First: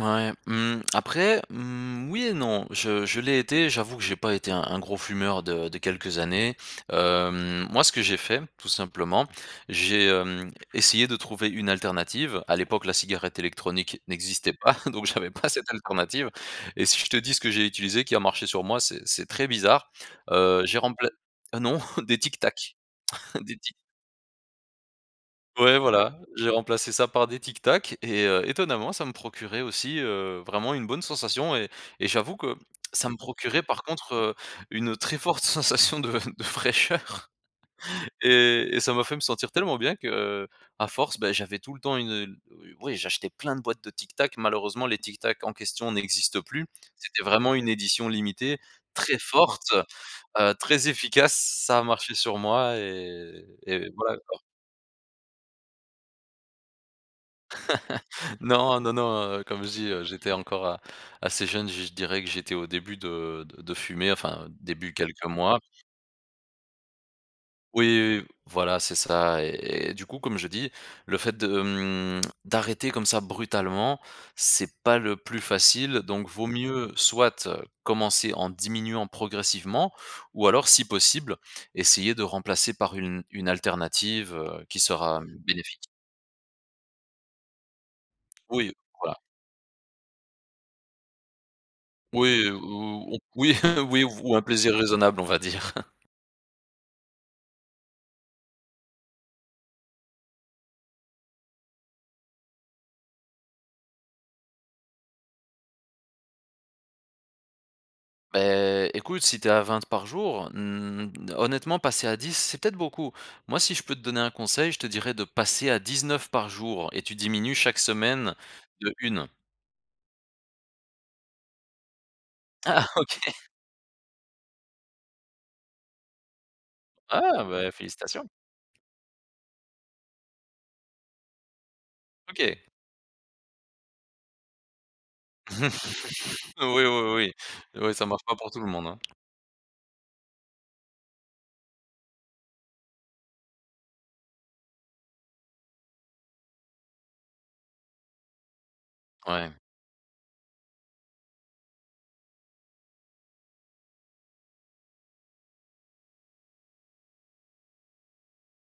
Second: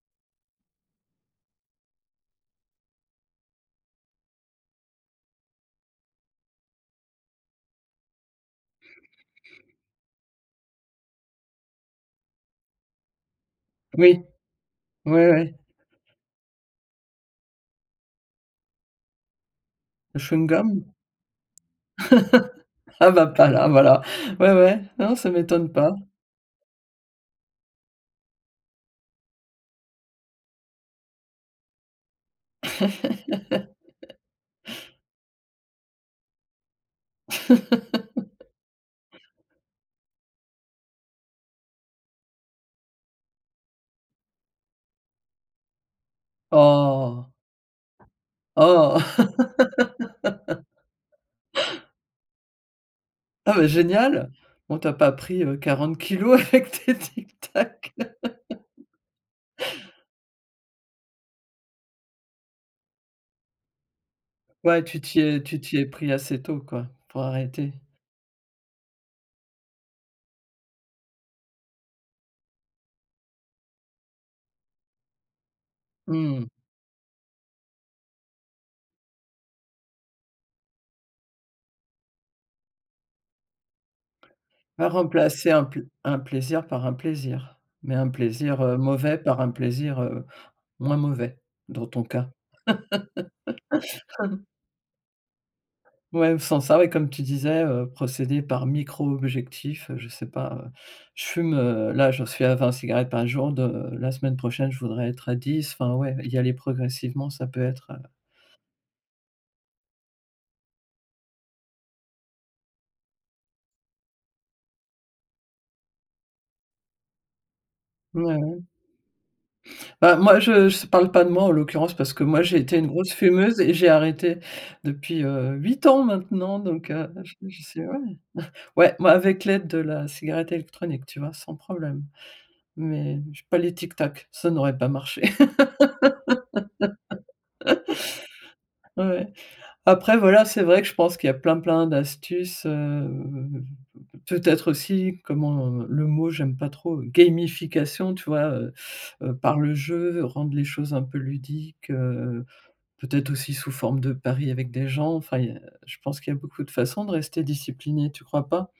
Ouais, mmh. Après, mmh, oui et non. Je je l'ai été, j'avoue que j'ai pas été un un gros fumeur de de quelques années. Hem, moi, ce que j'ai fait tout simplement, j'ai, hem, essayé de trouver une alternative. À l'époque, la cigarette électronique Oui, n'existait pas, donc ouais, j'avais pas ouais. cette alternative, et si je te dis ce que j'ai utilisé qui a marché sur moi, c'est c'est très bizarre. Le Heu, j'ai chewing-gum? rempla heu, non, des Tic Tac. Ah bah pas Des là, Tic voilà! Ouais, ouais, non, ça m'étonne ouais, pas. voilà. J'ai remplacé ça par des Tic Tac et heu, étonnamment, ça me procurait aussi, heu, vraiment une bonne sensation et et j'avoue que ça me procurait, par contre, heu, une très forte sensation de de fraîcheur et et ça m'a fait me sentir tellement bien qu'à force, beh, j'avais tout le temps une, heu oui, oui, j'achetais plein de boîtes de Tic Tac. Malheureusement, les Tic Tac en question n'existent plus. C'était Oh vraiment une édition limitée, très Oh. forte, heu, très efficace, ç ça a marché sur moi et Ah, beh, et voilà, génial! quoi. Bon, tu as pas pris, heu, 40 kg avec tes Tic Tac? Non, non, non, heu, comme je dis: «Heu, j'étais encore assez jeune», je je dirais que j'étais au début de de de fumer enfin, Ouais, début, tu t'y quelques es mois. tu t'y es pris assez tôt quoi, pour arrêter. Oui, oui, oui, voilà, c'est ça, et- et du coup, comme je dis: «Le fait de, mmh, d'arrêter comme ça, brutalement, c'est pas le plus facile», donc vaut Mmh. mieux soit commencer en diminuant progressivement, ou alors, si possible, essayer de remplacer par une une alternative, heu, qui Bah, sera remplacer un plai bénéfique. un plaisir par un plaisir, mais un plaisir, Oui, heu, voilà. mauvais, par un plaisir, heu, moins mauvais dans ton cas. Oui ou on oui! Oui, ou un plaisir raisonnable, on va dire. Ouais, sans ça, comme tu disais: «Heu, procéder par micro-objectifs», heu, je sais pas. Heu, je fume, heu, là, j'en suis à 20 cigarettes par jour de la semaine prochaine, je voudrais être à 10. Enfin ouais, y aller progressivement, ça peut être, heu Beh, écoute, si tu es à 20 par jour, mmh, honnêtement, passer à 10, c'est peut-être beaucoup. Moi, si je peux te donner un conseil, je te dirais de passer à 19 par jour, et tu diminues chaque semaine Mouais. de 1. Bah moi, je je parle pas de moi, en l'occurrence, parce que moi, j'ai été Ah, une grosse OK. fumeuse et j'ai arrêté depuis, heu, 8 ans maintenant donc heu je Ah je beh, sais, ouais. félicitations! Ouais, moi avec l'aide de la cigarette électronique, tu vois? Sans problème, OK. mais je pas les Tic Tac, ça n'aurait pas marché. Oui, oui, oui, oui. Oui, ça marche pas pour tout le monde, hein. Ouais. Après voilà, c'est vrai que je pense qu'il y a plein, plein d'astuces, heu, mmh, peut peut-être aussi comment, heu, le mot j'aime pas trop, heu, gamification tu vois? Heu heu, Ouais. par le jeu, rendre les choses un peu ludiques. Heu, peut-être aussi sous forme de pari avec des gens, enfin il y a je pense qu'il y a beaucoup de façons de rester discipliné, tu crois pas?